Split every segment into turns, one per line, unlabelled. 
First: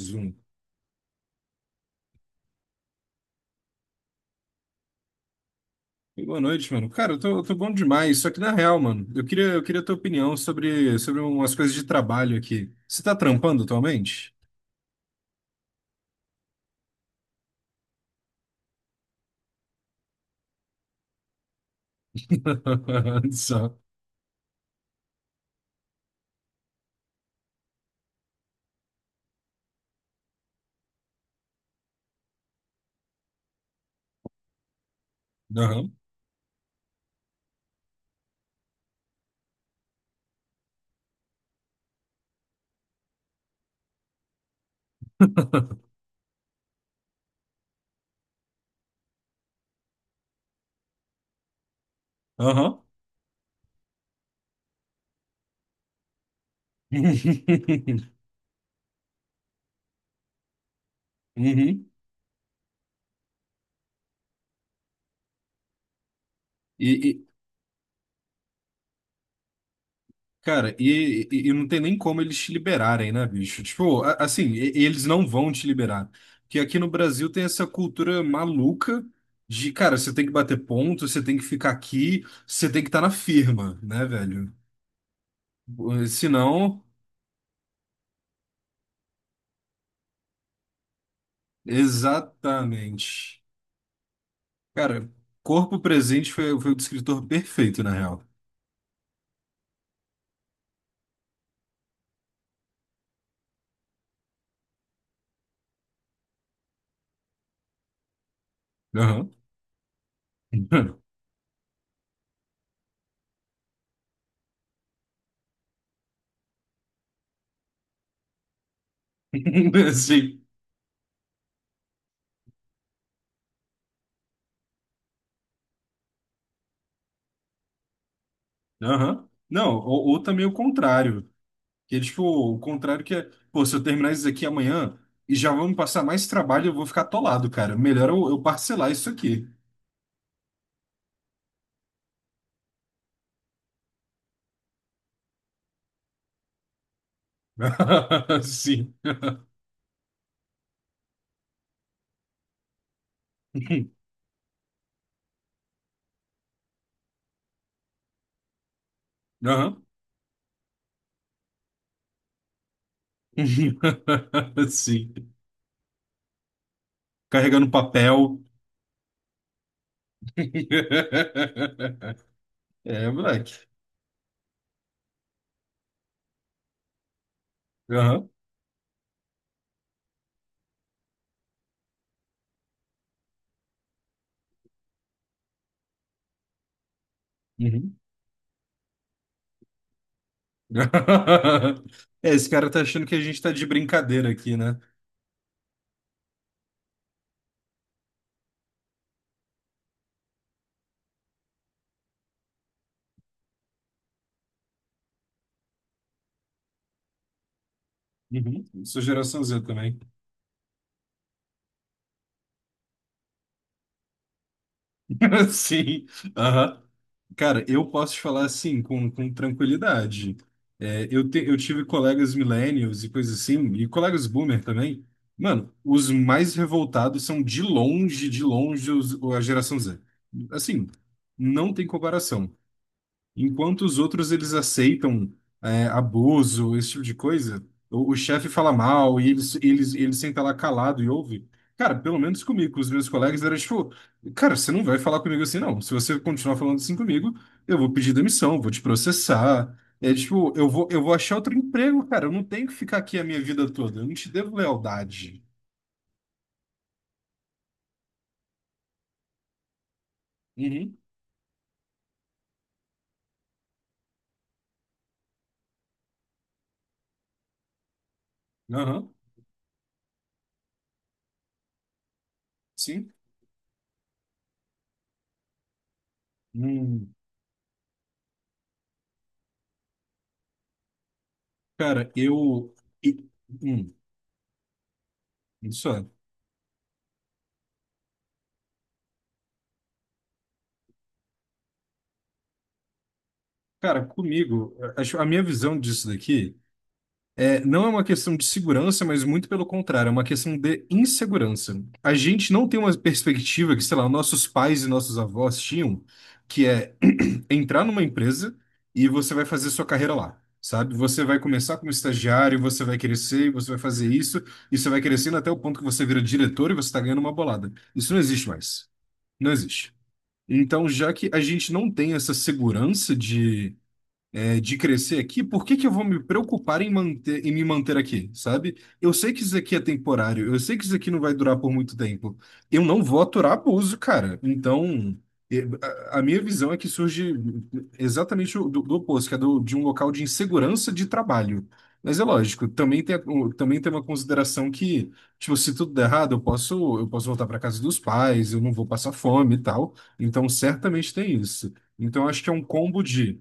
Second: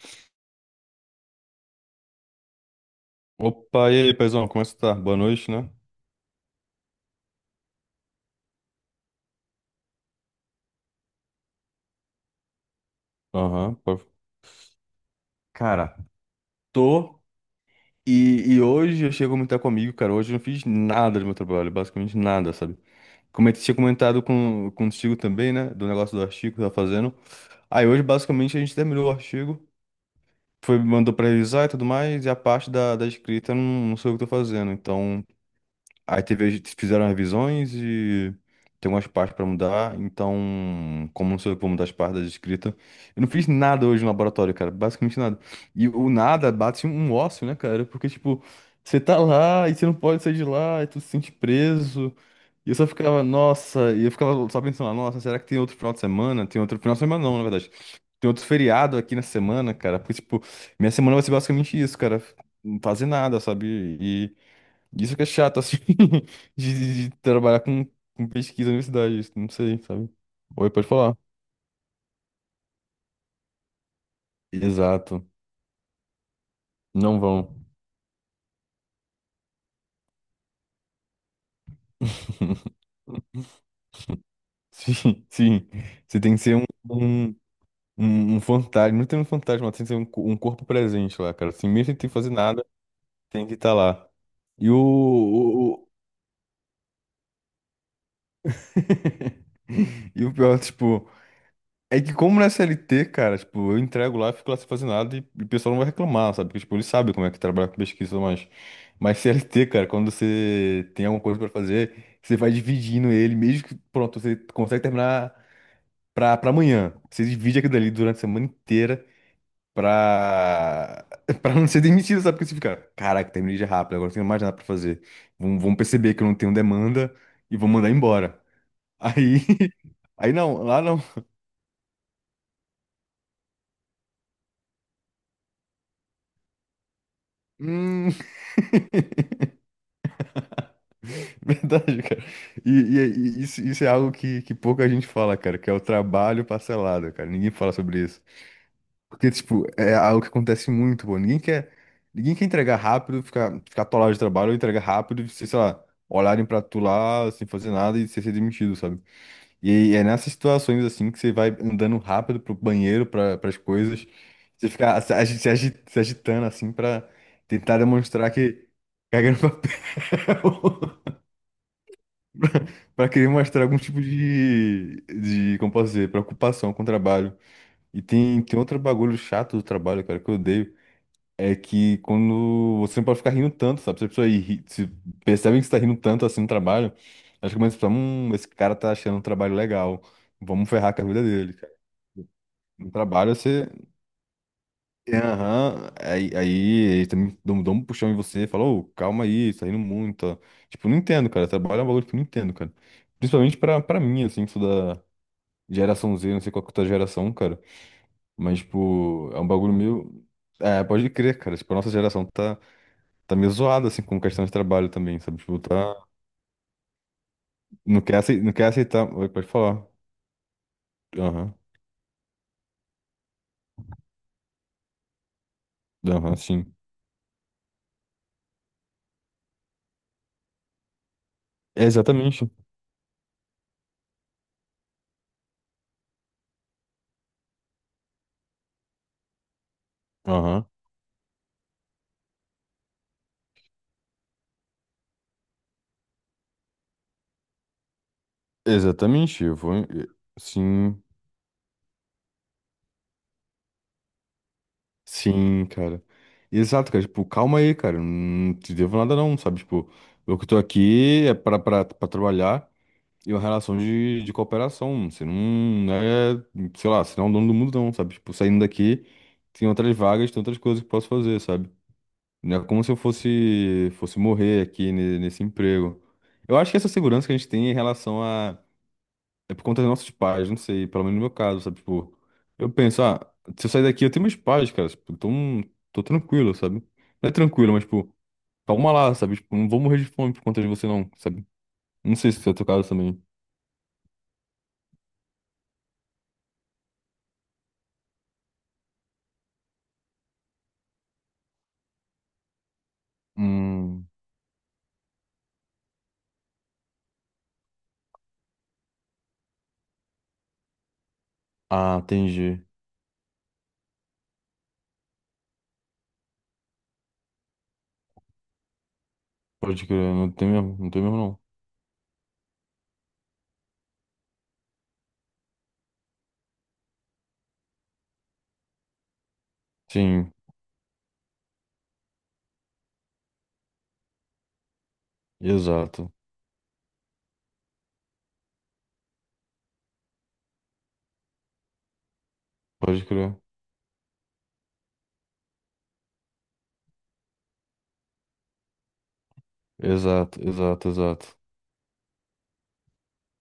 Zoom.
Opa, e aí, paizão, como é que você tá? Boa noite, né?
Boa noite, mano. Cara, eu tô bom demais. Só que na real, mano, eu queria tua opinião sobre umas coisas de trabalho aqui. Você tá trampando
Aham, pô.
atualmente?
Cara, tô. E hoje eu chego a comentar comigo, cara. Hoje eu não fiz nada do meu trabalho, basicamente nada, sabe? Como eu tinha
Só.
comentado contigo também, né? Do negócio do artigo que eu tava fazendo. Aí hoje, basicamente, a gente terminou o artigo, foi, mandou pra revisar e tudo mais, e a parte da escrita eu não sei o que eu tô fazendo. Então.
Aham.
Aí teve, eles fizeram revisões e tem umas partes pra mudar, então, como não sou eu que vou mudar as partes da escrita, eu não fiz nada hoje no laboratório, cara, basicamente nada. E o nada bate um ócio, né, cara? Porque, tipo, você tá lá e você não pode sair de lá, e tu se sente preso. E eu
Aham.
só ficava, nossa, e eu ficava só pensando, nossa, será que tem outro final de semana? Tem outro final de semana, não, na verdade. Tem outro feriado aqui na semana, cara, porque, tipo, minha semana vai ser basicamente
Uhum.
isso, cara, não fazer nada, sabe? Isso que é chato, assim,
E,
de
e,
trabalhar com pesquisa na universidade, isso, não sei, sabe? Oi,
cara,
pode falar.
e, e, e não tem nem como eles te liberarem, né, bicho? Tipo, assim, eles não
Exato.
vão te liberar. Porque aqui no
Não
Brasil tem
vão.
essa cultura maluca de, cara, você tem que bater ponto, você tem que ficar aqui, você tem que estar na firma, né, velho?
Sim, sim. Você
Se
tem que ser
não,
um, um fantasma. Não tem um fantasma, tem que ser um corpo presente lá, cara. Assim, mesmo sem ter que fazer nada,
exatamente.
tem que estar lá. E o,
Cara,
o-
corpo
o-
presente foi o descritor perfeito, na real.
E o pior, tipo. É que como na CLT, cara, tipo, eu entrego lá, fico lá sem fazer nada e o pessoal não vai reclamar, sabe? Porque, tipo, eles sabem como é que trabalha com pesquisa, mas... Mas
Aham.
CLT, cara, quando você tem alguma coisa pra fazer, você vai dividindo ele, mesmo que, pronto, você consegue terminar pra amanhã. Você divide aquilo dali durante a semana inteira
Sim.
pra... pra não ser demitido, sabe? Porque você fica, caraca, terminei já rápido, agora não tenho mais nada pra fazer. Vão perceber que eu não tenho demanda e vão mandar embora.
Aham.
Aí...
Não, ou
Aí
também o
não, lá não.
contrário. Que é tipo, o contrário que é, pô, se eu terminar isso aqui amanhã e já vão me passar mais trabalho, eu vou ficar atolado, cara. Melhor
Hum,
eu parcelar isso aqui.
Verdade, cara. E isso é algo que pouca gente fala, cara, que é o trabalho parcelado, cara. Ninguém fala sobre isso.
Sim.
Porque, tipo, é algo que acontece muito, pô. Ninguém quer entregar rápido, ficar atolado de trabalho, ou entregar rápido, e você, sei lá, olharem pra tu lá sem fazer nada e você ser demitido, sabe? E
Aham.
aí é nessas situações, assim, que você vai andando rápido pro banheiro, pras coisas, você fica
Sim.
se agitando, assim, pra
Carregando
tentar demonstrar
papel.
que cagando papel. Para
É,
querer mostrar
moleque.
algum tipo de, como posso dizer, preocupação com o trabalho. E tem outro bagulho chato do trabalho, cara, que eu odeio, é que quando você não pode ficar rindo tanto, sabe? Se a pessoa ri, se percebem que você tá rindo tanto assim no trabalho, acho que começa a pensar,
Uhum.
esse cara tá achando um trabalho legal, vamos ferrar com a vida dele, cara.
É, esse cara tá
No
achando que a
trabalho
gente tá de
você.
brincadeira aqui, né?
É, aham, aí eles também dão um puxão em você e falam, ô, calma aí, você tá rindo muito, ó. Tipo, não entendo, cara. Trabalho é um bagulho que eu não entendo, cara. Principalmente pra mim, assim, que sou da Geração Z, não sei qual que é a tua geração, cara. Mas,
Uhum. Sou
tipo, é
geração
um
Z
bagulho
também.
meio. É, pode crer, cara. Tipo, a nossa geração tá meio zoada, assim, com questão de trabalho também, sabe? Tipo, tá.
Sim. Aham. Cara, eu
Não
posso
quer
te
aceitar.
falar
Não quer
assim, com,
aceitar. Oi,
com
pode falar.
tranquilidade. É,
Aham.
eu tive colegas millennials e coisas assim, e colegas boomer também. Mano, os
Aham,
mais
sim.
revoltados são de longe os, a geração Z. Assim, não
É
tem
exatamente.
comparação. Enquanto os outros eles aceitam é, abuso, esse tipo de coisa, o chefe fala mal e ele senta lá
Aham.
calado e ouve. Cara, pelo menos comigo, com os meus colegas era tipo, cara, você não vai falar comigo assim não. Se você continuar falando assim comigo, eu vou pedir demissão, vou te
Exatamente. Eu vou.
processar. É tipo, eu vou eu
Sim.
vou achar outro emprego, cara. Eu não tenho que ficar aqui a minha vida toda. Eu não te devo lealdade.
Sim, cara. Exato, cara. Tipo, calma aí, cara. Não te devo nada, não, sabe? Tipo, eu que tô
Uhum.
aqui é pra trabalhar. E uma relação de cooperação. Você não é, sei lá, você não é o dono do mundo, não, sabe? Tipo, saindo daqui,
Aham.
tem outras vagas, tem outras coisas que posso fazer, sabe? Não é como se eu
Sim.
fosse morrer aqui nesse emprego. Eu acho que essa
Hum.
segurança que a gente tem em relação a. É por conta dos nossos pais, não sei, pelo menos no meu caso, sabe?
Cara,
Tipo, eu
eu
penso,
e-
ah, se eu sair
hum,
daqui, eu tenho meus pais, cara. Tipo, então,
isso
tô
é.
tranquilo, sabe? Não é tranquilo, mas, tipo, calma lá, sabe? Tipo, não vou morrer de fome por conta de você, não, sabe? Não sei se é o teu caso também.
Cara, comigo, acho, a minha visão disso daqui é, não é uma questão de segurança, mas muito pelo contrário, é uma questão de insegurança. A gente não tem uma perspectiva que, sei lá,
Hum.
nossos pais e nossos avós tinham, que é entrar numa empresa e você vai fazer sua carreira lá, sabe? Você vai começar como
Ah,
estagiário,
entendi.
você vai crescer, você vai fazer isso, e você vai crescendo até o ponto que você vira diretor e você está ganhando uma bolada. Isso não existe mais. Não
Pode
existe.
crer, não tem mesmo,
Então,
não tem
já
mesmo
que
não.
a gente não tem essa segurança de é, de crescer aqui, por que que eu vou me preocupar em manter, em me manter aqui, sabe? Eu sei que isso aqui é
Sim,
temporário, eu sei que isso aqui não vai durar por muito tempo. Eu não vou aturar abuso, cara. Então, e-
exato.
a minha visão é que surge exatamente do, do oposto, que é do, de um local de insegurança de trabalho. Mas é lógico, também
Pode
tem,
crer.
também tem uma consideração que, tipo, se tudo der errado, eu posso voltar para casa dos pais, eu não vou passar fome e tal.
Exato,
Então,
exato,
certamente tem
exato.
isso. Então, acho que é um combo de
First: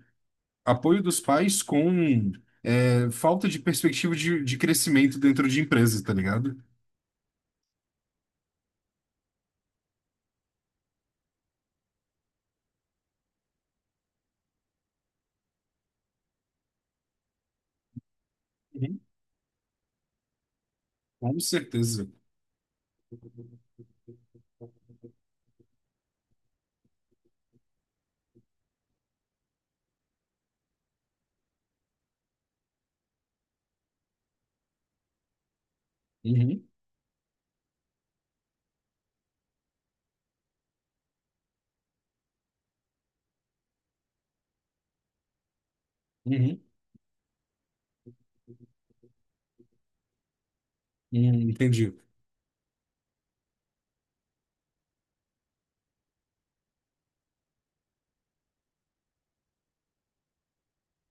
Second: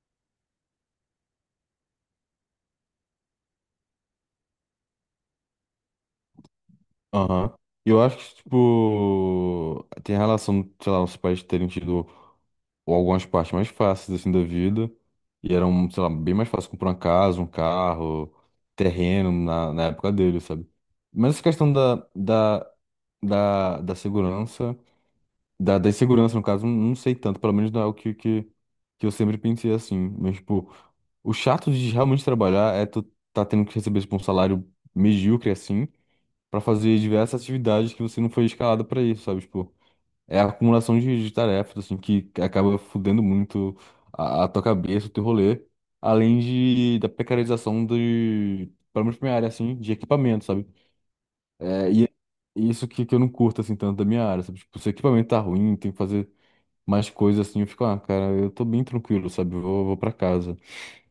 apoio dos pais com é, falta de perspectiva de crescimento dentro de empresas, tá ligado?
Aham. Eu acho que, tipo, tem relação, sei lá, os pais terem tido algumas partes mais fáceis, assim, da vida. E eram, sei lá, bem mais fácil comprar uma casa, um carro,
Uhum.
terreno na época dele, sabe? Mas
Com
essa questão
certeza.
da segurança. Da insegurança, no caso, não sei tanto, pelo menos não é o que eu sempre pensei assim. Mas, tipo, o chato de realmente trabalhar é tu tá tendo que receber, tipo, um salário medíocre, assim, pra
Uhum,
fazer diversas atividades que você não foi escalado pra isso, sabe? Tipo, é a acumulação de tarefas, assim, que acaba fudendo muito a tua cabeça, o teu rolê, além
uhum,
da precarização de, pelo menos pra minha área, assim, de equipamento, sabe?
uhum,
É,
entendi.
e isso que eu não curto, assim, tanto da minha área, sabe? Tipo, se o equipamento tá ruim, tem que fazer mais coisas assim, eu fico, ah, cara, eu tô bem tranquilo, sabe? Eu vou pra casa.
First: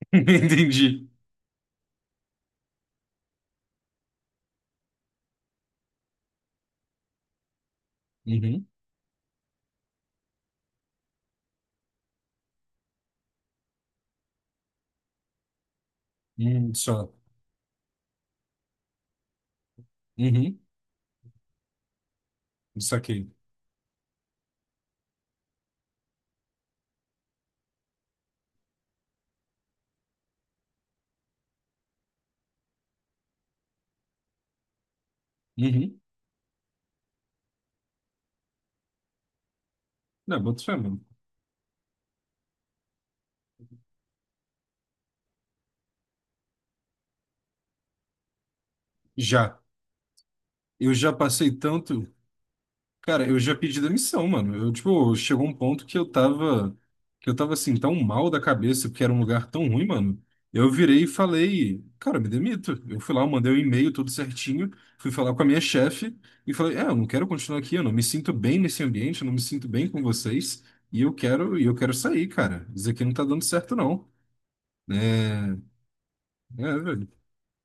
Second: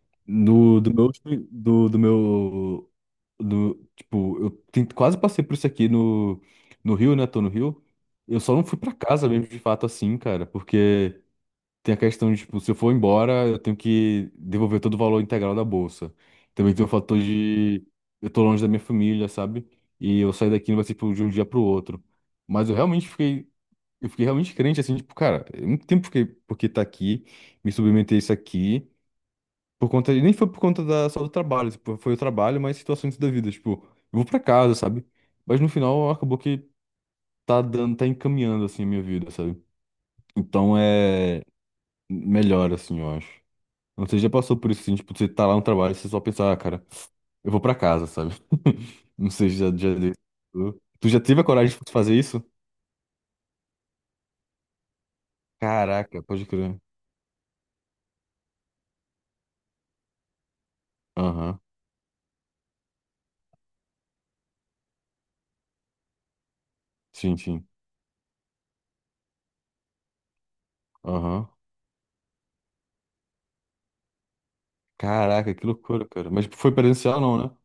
Do, do meu,
Entendi.
último- do, do meu, do, tipo, eu quase passei por isso aqui no Rio, né? Tô no Rio. Eu só não
Uhum,
fui pra casa mesmo, de fato, assim, cara, porque tem a questão de, tipo, se eu for embora, eu tenho que devolver todo o valor integral da bolsa.
uhum,
Também tem o
só.
fator de eu tô longe da minha família, sabe? E eu sair
Uhum,
daqui não vai ser tipo, de um dia pro outro. Mas eu realmente
saquei.
fiquei. Eu fiquei realmente crente, assim, tipo, cara, eu não tem por que tá aqui, me submeter a isso aqui, por conta, nem foi por conta da, só do trabalho, tipo, foi o trabalho, mas situações da vida, tipo, eu vou pra casa, sabe? Mas no
Uhum.
final acabou que tá dando, tá encaminhando, assim, a minha vida, sabe?
Não, boto fé,
Então
mano.
é melhor, assim, eu acho. Não sei, já passou por isso, assim, tipo, você tá lá no trabalho, você só pensa, ah, cara, eu vou pra casa, sabe? Não sei,
Já.
já deu.
Eu
Tu
já
já teve a
passei
coragem de
tanto.
fazer isso?
Cara, eu já pedi demissão, mano. Eu, tipo, chegou um ponto que eu
Caraca, pode
tava,
crer.
que eu tava assim, tão mal da cabeça, porque era um lugar tão ruim, mano. Eu virei e
Aham,
falei, cara, me demito. Eu fui lá, eu mandei um e-mail tudo certinho, fui falar com a minha chefe e falei, é, eu não quero continuar
sim.
aqui, eu não me sinto bem nesse ambiente, eu não me sinto bem com vocês, e eu
Aham.
quero, e eu quero sair, cara. Isso aqui não tá dando certo, não.
Caraca,
É,
que loucura, cara. Mas foi
velho.
presencial, não, né?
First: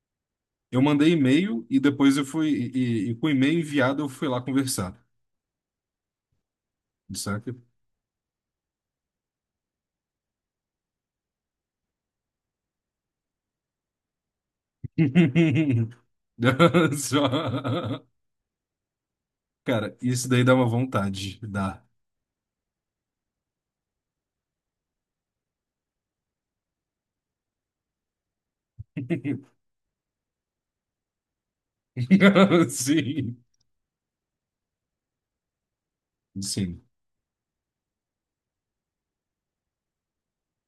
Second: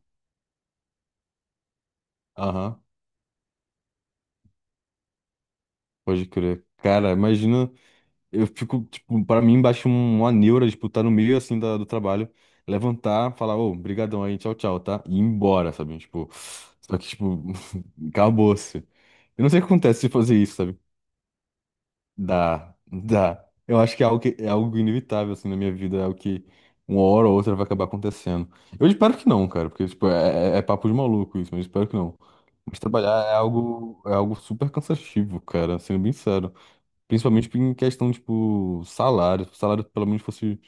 Eu mandei e-mail e depois
Aham,
e com o e-mail enviado eu fui lá conversar,
pode crer. Cara,
saca?
imagina, eu fico, tipo, pra mim, baixa um, uma neura, tipo, tá no meio, assim, do trabalho, levantar, falar, ô, brigadão aí, tchau, tchau, tá? E ir embora, sabe? Tipo, só que, tipo,
Só-
acabou-se. Eu não sei o que
Cara,
acontece se
isso
fazer
daí dá
isso,
uma
sabe?
vontade. Dá.
Dá, dá. Eu acho que, é algo inevitável, assim, na minha vida, é algo que uma hora ou outra vai acabar acontecendo. Eu espero que não, cara, porque, tipo, é papo de maluco isso, mas eu espero que não. Mas trabalhar
Sim,
é algo super cansativo, cara, sendo bem sério.
sim.
Principalmente em questão, tipo, salário. Se o salário pelo menos fosse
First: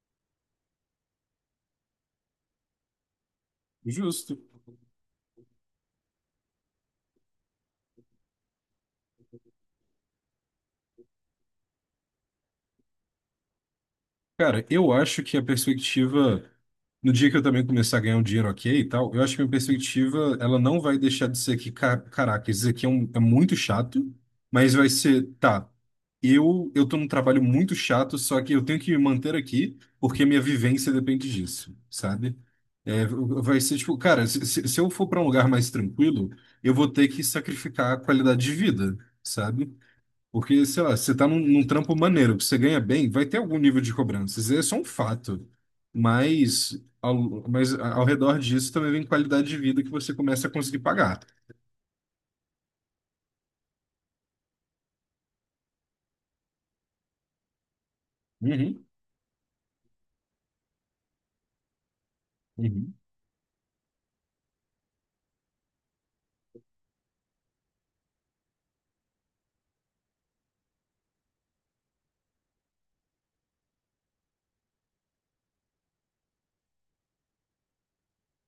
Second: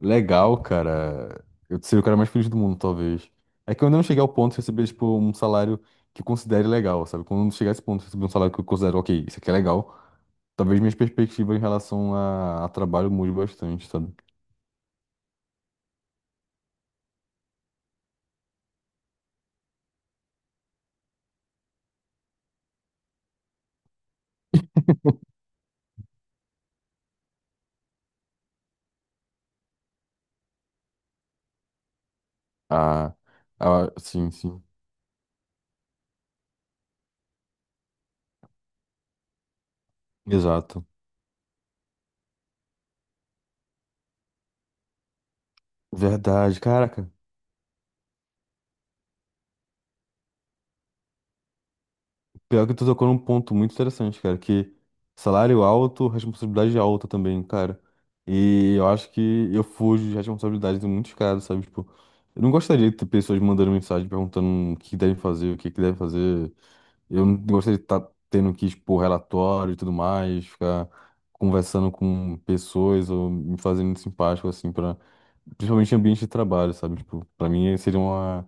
legal, cara, eu seria o cara mais feliz do mundo, talvez. É que eu ainda não cheguei ao
Justo.
ponto de receber, tipo, um salário que eu considere legal, sabe? Quando eu chegar a esse ponto de receber um salário que eu considero, ok, isso aqui é legal, talvez minhas perspectivas em relação a trabalho mude bastante, sabe?
Cara, eu acho que a perspectiva, no dia que eu também começar a ganhar um dinheiro ok e tal, eu acho que a minha perspectiva, ela não vai deixar de ser que, caraca, isso aqui é, é muito chato, mas vai ser, tá, eu tô num trabalho muito chato, só que eu tenho que me manter aqui, porque minha vivência depende disso, sabe? É,
A,
vai ser tipo, cara,
sim,
se,
sim.
se se eu for para um lugar mais tranquilo, eu vou ter que sacrificar a qualidade de vida, sabe? Porque, sei
Exato.
lá, você tá num trampo maneiro, que você ganha bem, vai ter algum nível de cobrança. Isso é só um fato.
Verdade,
Mas
caraca.
ao, mas ao redor disso também vem qualidade de vida que você começa a conseguir pagar.
Pior que tu tocou num ponto muito interessante, cara, que salário alto, responsabilidade alta também, cara. E
Uhum,
eu acho que eu fujo de responsabilidades em muitos casos, sabe? Tipo, eu não gostaria
uhum.
de ter pessoas mandando mensagem perguntando o que devem fazer, o que que devem fazer. Eu não gostaria de estar tendo que expor relatório e tudo mais, ficar conversando com pessoas ou me fazendo simpático, assim, pra, principalmente em ambiente de trabalho, sabe? Tipo, pra mim seria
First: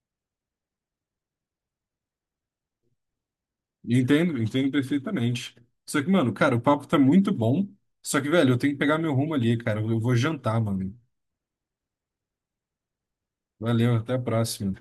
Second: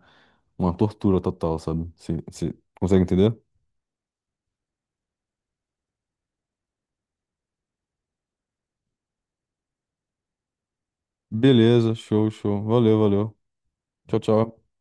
uma tortura total, sabe? Você consegue entender?
Entendo, entendo perfeitamente. Só que, mano, cara, o papo tá muito bom. Só que, velho, eu tenho que pegar meu rumo ali, cara. Eu vou jantar, mano.
Beleza, show, show. Valeu, valeu.
Valeu, até a
Tchau, tchau.
próxima.